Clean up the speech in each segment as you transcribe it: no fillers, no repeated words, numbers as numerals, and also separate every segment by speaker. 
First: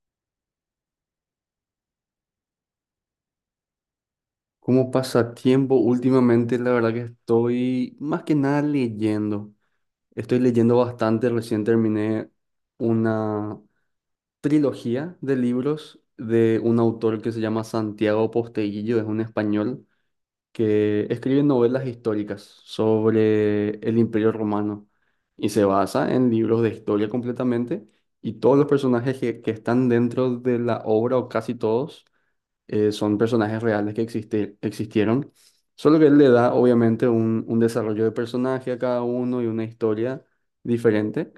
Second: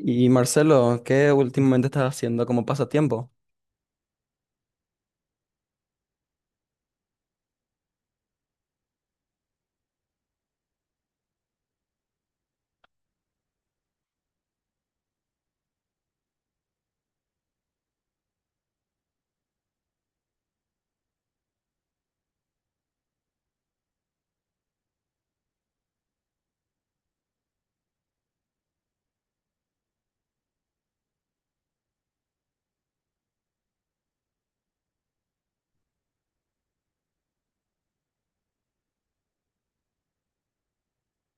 Speaker 1: Y Marcelo, ¿qué últimamente estás haciendo como pasatiempo?
Speaker 2: Como pasatiempo, últimamente la verdad que estoy más que nada leyendo. Estoy leyendo bastante. Recién terminé una trilogía de libros de un autor que se llama Santiago Posteguillo, es un español que escribe novelas históricas sobre el Imperio Romano y se basa en libros de historia completamente, y todos los personajes que están dentro de la obra o casi todos, son personajes reales que existieron, solo que él le da obviamente un desarrollo de personaje a cada uno y una historia diferente,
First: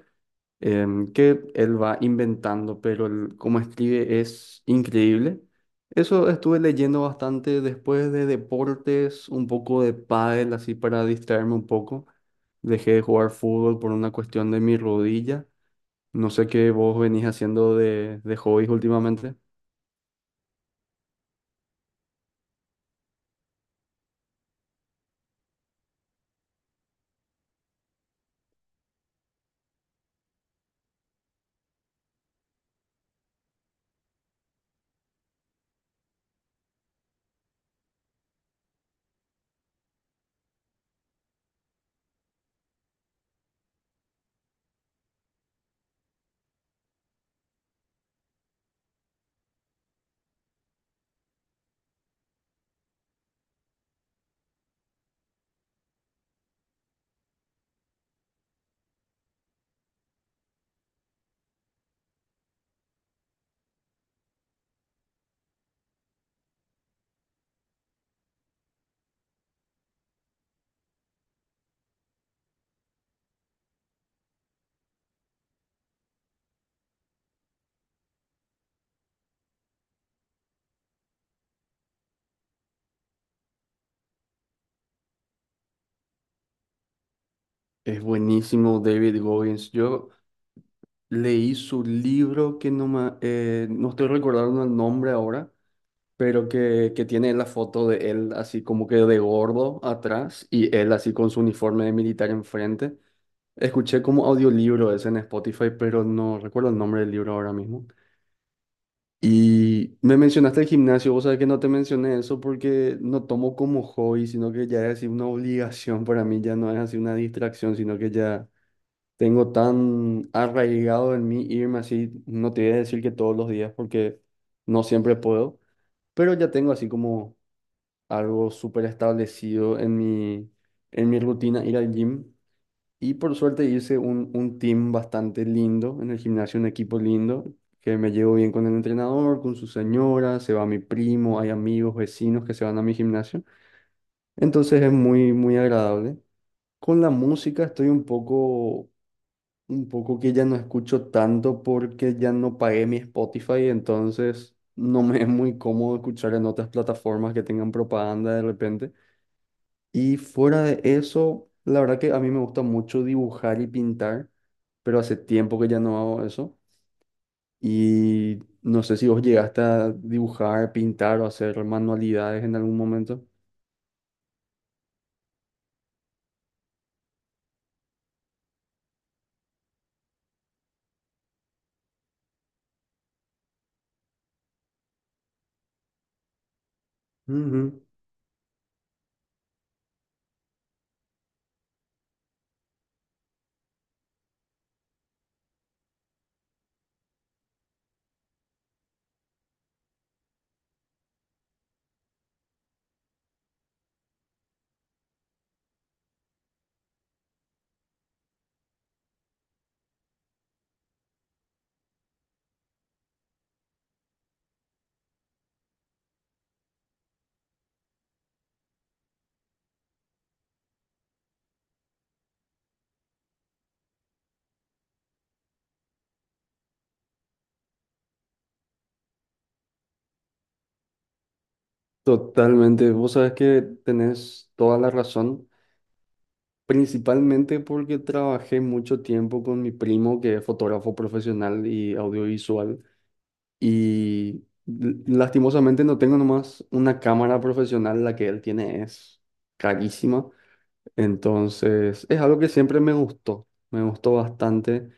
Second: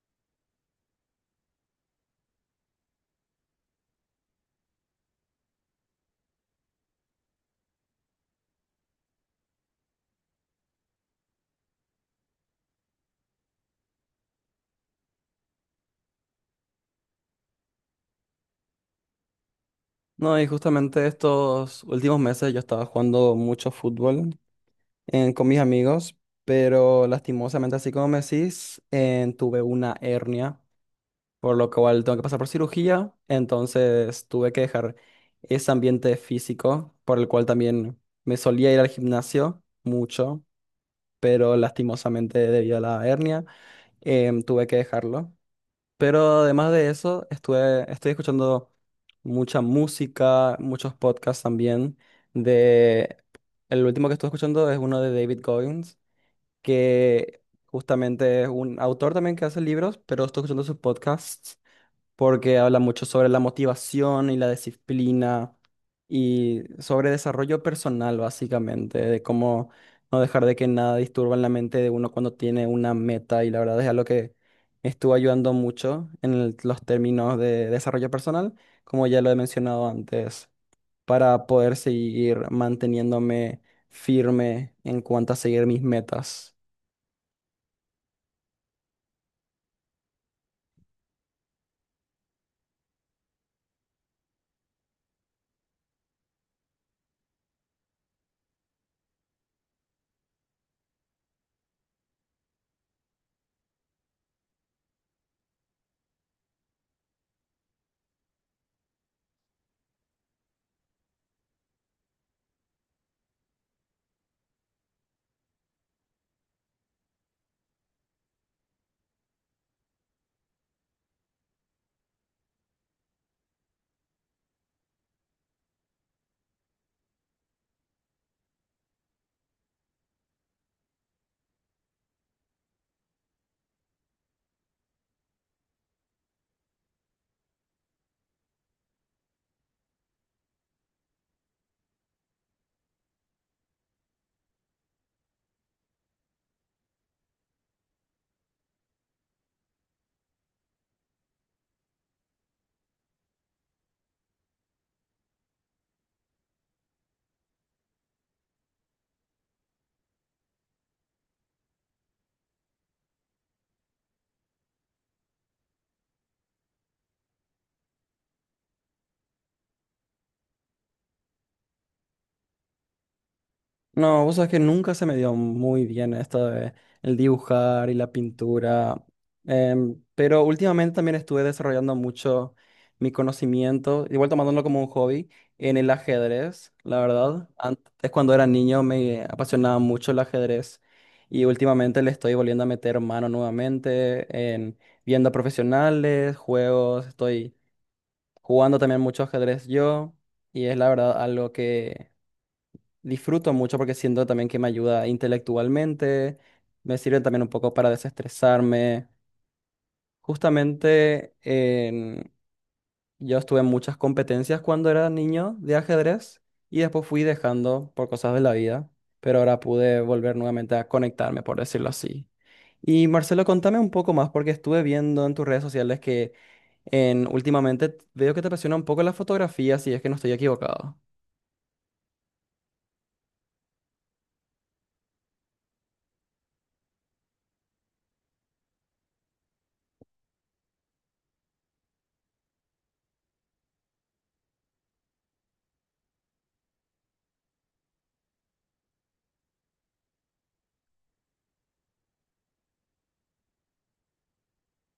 Speaker 2: que él va inventando, pero cómo escribe es increíble. Eso estuve leyendo bastante, después de deportes, un poco de pádel, así para distraerme un poco. Dejé de jugar fútbol por una cuestión de mi rodilla. No sé qué vos venís haciendo de hobbies últimamente.
Speaker 1: No, y justamente estos últimos meses yo estaba jugando mucho fútbol con mis amigos, pero lastimosamente, así como me decís, tuve una hernia, por lo cual tengo que pasar por cirugía, entonces tuve que dejar ese ambiente físico, por el cual también me solía ir al gimnasio mucho, pero lastimosamente debido a la hernia, tuve que dejarlo. Pero además de eso, estoy escuchando mucha música, muchos podcasts también. De, el último que estuve escuchando es uno de David Goggins, que justamente es un autor también que hace libros, pero estoy escuchando sus podcasts porque habla mucho sobre la motivación y la disciplina y sobre desarrollo personal, básicamente, de cómo no dejar de que nada disturba en la mente de uno cuando tiene una meta. Y la verdad es algo que me estuvo ayudando mucho en los términos de desarrollo personal, como ya lo he mencionado antes, para poder seguir manteniéndome firme en cuanto a seguir mis metas.
Speaker 2: Es buenísimo David Goggins. Yo leí su libro que no estoy recordando el nombre ahora, pero que tiene la foto de él así como que de gordo atrás y él así con su uniforme de militar enfrente. Escuché como audiolibro ese en Spotify, pero no recuerdo el nombre del libro ahora mismo. Y me mencionaste el gimnasio, vos sabés que no te mencioné eso porque no tomo como hobby, sino que ya es así una obligación para mí, ya no es así una distracción, sino que ya. Tengo tan arraigado en mí irme así, no te voy a decir que todos los días porque no siempre puedo, pero ya tengo así como algo súper establecido en mi rutina ir al gym. Y por suerte hice un team bastante lindo en el gimnasio, un equipo lindo, que me llevo bien con el entrenador, con su señora, se va mi primo, hay amigos, vecinos que se van a mi gimnasio. Entonces es muy, muy agradable. Con la música estoy un poco que ya no escucho tanto porque ya no pagué mi Spotify, entonces no me es muy cómodo escuchar en otras plataformas que tengan propaganda de repente. Y fuera de eso, la verdad que a mí me gusta mucho dibujar y pintar, pero hace tiempo que ya no hago eso. Y no sé si vos llegaste a dibujar, pintar o hacer manualidades en algún momento.
Speaker 1: No, vos sabés que nunca se me dio muy bien esto de el dibujar y la pintura, pero últimamente también estuve desarrollando mucho mi conocimiento, igual tomándolo como un hobby, en el ajedrez, la verdad.
Speaker 2: Ujú,
Speaker 1: Antes, cuando era niño, me apasionaba mucho el ajedrez y últimamente le estoy volviendo a meter mano nuevamente en viendo a profesionales, juegos, estoy jugando también mucho ajedrez yo y es la verdad algo que disfruto mucho porque siento también que me ayuda intelectualmente, me sirve también un poco para desestresarme. Justamente en- yo estuve en muchas competencias cuando era niño de ajedrez y después fui dejando por cosas de la vida, pero ahora pude volver nuevamente a conectarme, por decirlo así. Y Marcelo, contame un poco más porque estuve viendo en tus redes sociales que últimamente veo que te apasiona un poco la fotografía, si es que no estoy equivocado.
Speaker 2: totalmente, vos sabes que tenés toda la razón. Principalmente porque trabajé mucho tiempo con mi primo, que es fotógrafo profesional y audiovisual, y lastimosamente no tengo nomás una cámara profesional, la que él tiene es carísima. Entonces, es algo que siempre me gustó bastante.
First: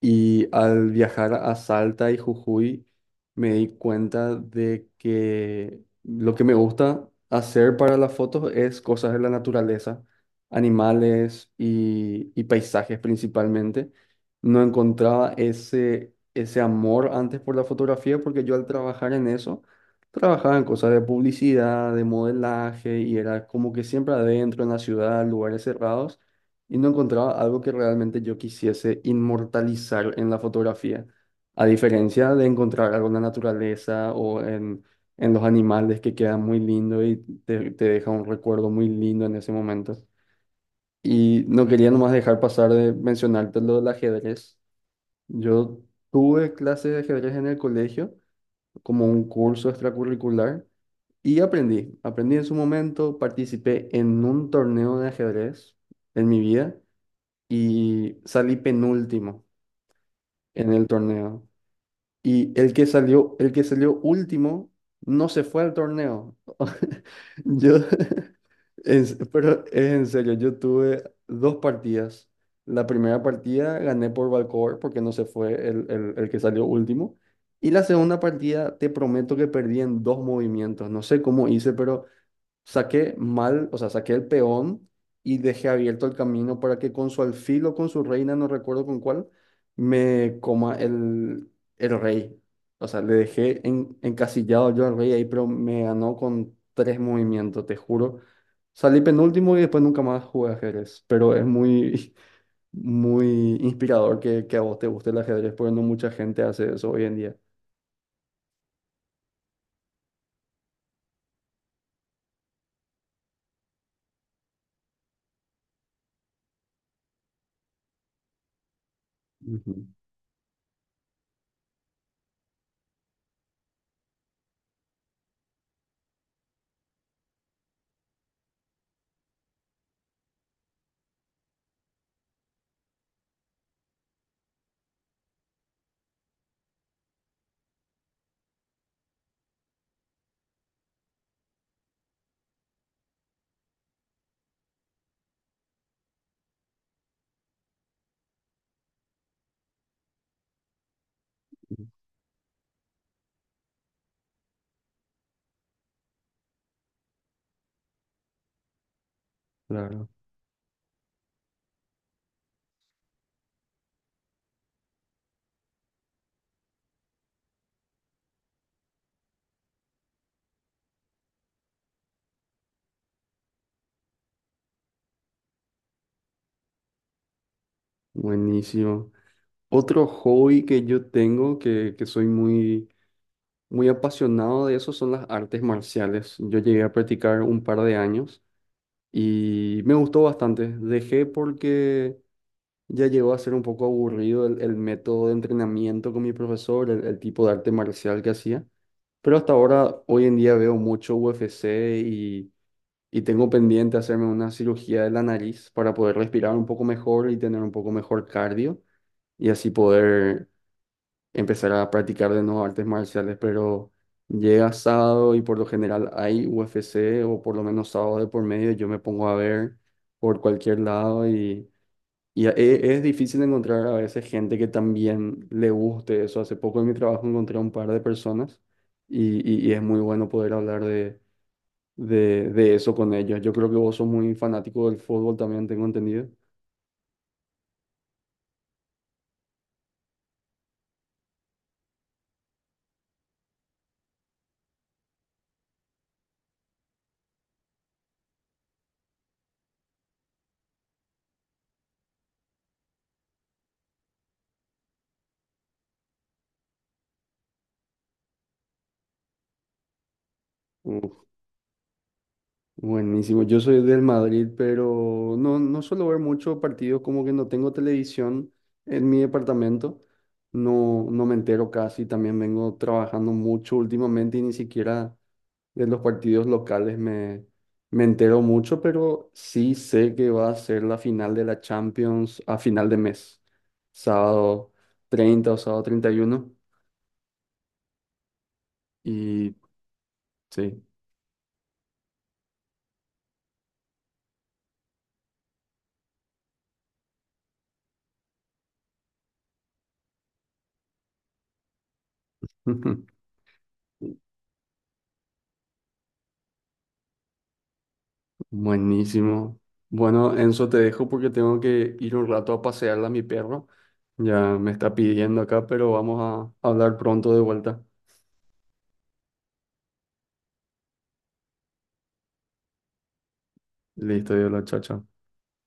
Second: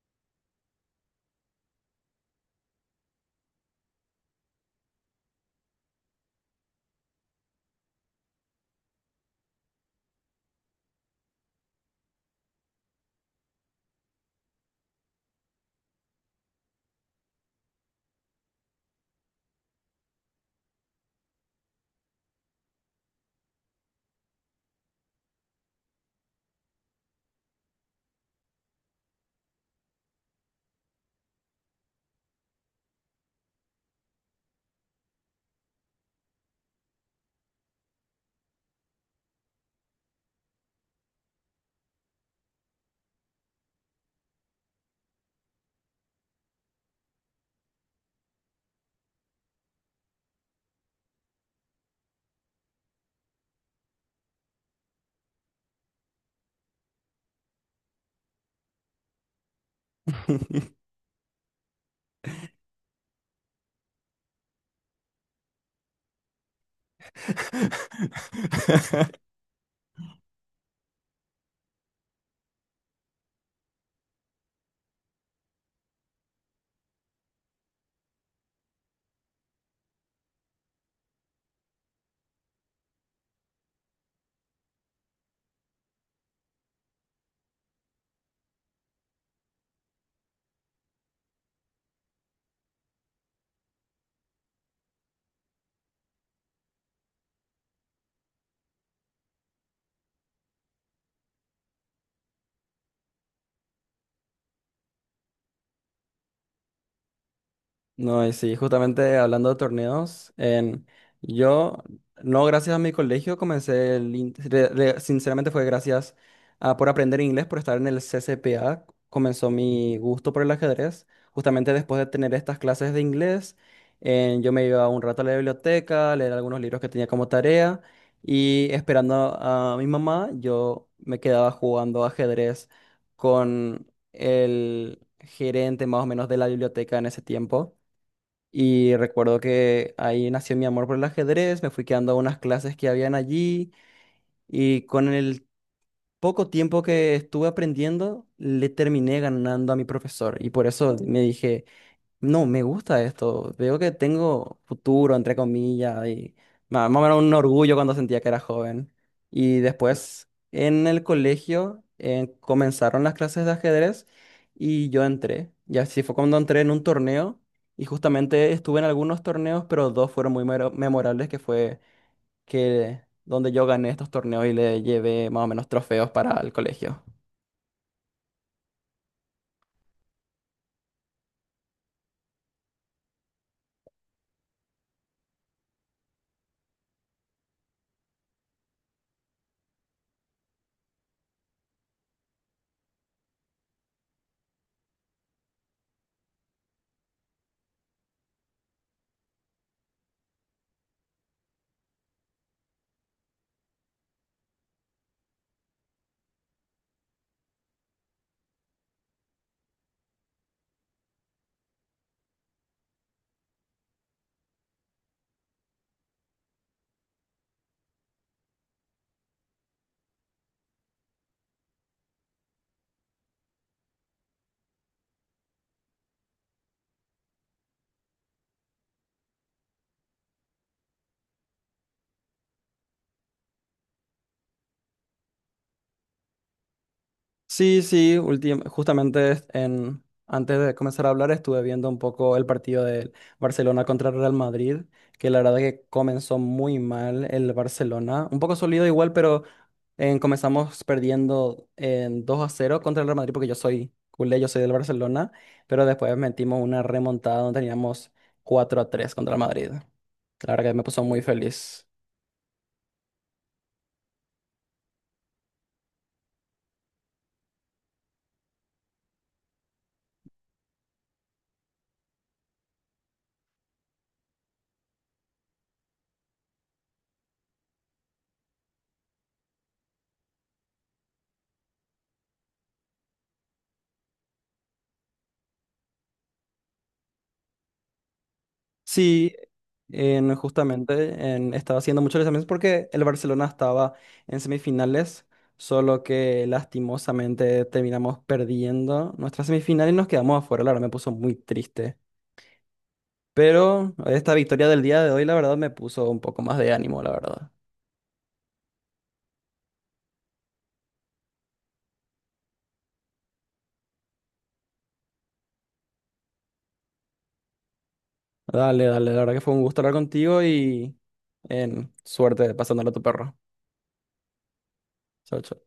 Speaker 2: Y al viajar a Salta y Jujuy, me di cuenta de que lo que me gusta hacer para las fotos es cosas de la naturaleza, animales y paisajes principalmente. No encontraba ese amor antes por la fotografía, porque yo, al trabajar en eso, trabajaba en cosas de publicidad, de modelaje, y era como que siempre adentro en la ciudad, lugares cerrados, y no encontraba algo que realmente yo quisiese inmortalizar en la fotografía, a diferencia de encontrar algo en la naturaleza o en los animales, que quedan muy lindo y te deja un recuerdo muy lindo en ese momento. Y no quería nomás dejar pasar de mencionarte lo del ajedrez. Yo tuve clases de ajedrez en el colegio como un curso extracurricular y aprendí. Aprendí en su momento, participé en un torneo de ajedrez en mi vida y salí penúltimo en el torneo. Y el que salió último no se fue al torneo. Yo pero es en serio, yo tuve dos partidas. La primera partida gané por Valcover porque no se fue el que salió último. Y la segunda partida, te prometo que perdí en dos movimientos. No sé cómo hice, pero saqué mal, o sea, saqué el peón y dejé abierto el camino para que con su alfil o con su reina, no recuerdo con cuál, me coma el, rey. O sea, le dejé encasillado yo al rey ahí, pero me ganó con tres movimientos, te juro. Salí penúltimo y después nunca más jugué ajedrez, pero es muy, muy inspirador que a vos te guste el ajedrez, porque no mucha gente hace eso hoy en día.
Speaker 1: No, y sí, justamente hablando de torneos, yo, no gracias a mi colegio, comencé, el in- re- re- sinceramente fue gracias a por aprender inglés, por estar en el CCPA, comenzó
Speaker 2: Ujú,
Speaker 1: mi gusto por el ajedrez. Justamente después de tener estas clases de inglés, yo me iba un rato a la biblioteca, a leer algunos libros que tenía como tarea, y esperando a mi mamá, yo me quedaba jugando ajedrez con el gerente más o menos de la biblioteca en ese tiempo. Y recuerdo que ahí nació mi amor por el ajedrez, me fui quedando a unas clases que habían allí y con el poco tiempo que estuve aprendiendo, le terminé ganando a mi profesor. Y por eso me dije,
Speaker 2: ujú,
Speaker 1: no, me gusta esto, veo que tengo futuro, entre comillas, y más o menos un orgullo cuando sentía que era joven. Y
Speaker 2: claro,
Speaker 1: después en el colegio comenzaron las clases de ajedrez y yo entré. Y así fue cuando entré en un torneo y justamente estuve en algunos torneos, pero dos fueron memorables, que fue que donde yo gané estos torneos y le llevé más o menos trofeos para el colegio.
Speaker 2: buenísimo. Otro hobby que yo tengo, que soy muy, muy apasionado de eso, son las artes marciales. Yo llegué a practicar un par de años y me gustó bastante. Dejé porque ya llegó a ser un poco aburrido el método de entrenamiento con mi profesor, el tipo de arte marcial que hacía. Pero hasta ahora, hoy en día veo mucho UFC y, y tengo pendiente hacerme una cirugía de la nariz para poder respirar un poco mejor y tener un poco mejor cardio, y así poder empezar a practicar de nuevo artes marciales, pero llega sábado y por lo general hay UFC, o por lo menos sábado de por medio, yo me pongo a ver por cualquier lado y es difícil encontrar a veces gente que también le guste eso. Hace poco en mi trabajo encontré a un par de personas y es muy bueno poder hablar de eso con ellos. Yo creo que vos sos muy fanático del fútbol también, tengo entendido.
Speaker 1: Sí, sí, justamente antes de comenzar a hablar estuve viendo un poco el partido del Barcelona contra el Real Madrid, que la verdad que comenzó muy mal el Barcelona, un poco sólido igual, pero comenzamos perdiendo en 2-0 contra el Real Madrid porque yo soy culé, yo soy del Barcelona, pero después metimos una remontada donde teníamos 4-3 contra el Madrid. La verdad que me puso muy feliz.
Speaker 2: Buenísimo, yo soy del Madrid, pero no, no suelo ver mucho partidos, como que no tengo televisión en mi departamento, no, no me entero casi, también vengo trabajando mucho últimamente y ni siquiera de los partidos locales me entero mucho, pero sí sé que va a ser la final de la Champions a final de mes, sábado 30 o sábado 31,
Speaker 1: Sí,
Speaker 2: y sí.
Speaker 1: estaba haciendo muchos lanzamientos porque el Barcelona estaba en semifinales, solo que lastimosamente terminamos perdiendo nuestra semifinal y nos quedamos afuera. La verdad me puso muy triste. Pero esta victoria del día de hoy, la verdad, me puso un poco más de ánimo, la verdad.
Speaker 2: Buenísimo. Bueno, Enzo, te dejo porque tengo que ir un rato a pasearla a mi perro. Ya me está pidiendo acá, pero vamos a hablar pronto de vuelta.
Speaker 1: Dale, dale, la verdad que fue un gusto hablar contigo y en suerte pasándole a tu perro.
Speaker 2: Listo, la, chao, chao.
Speaker 1: Chao, chao.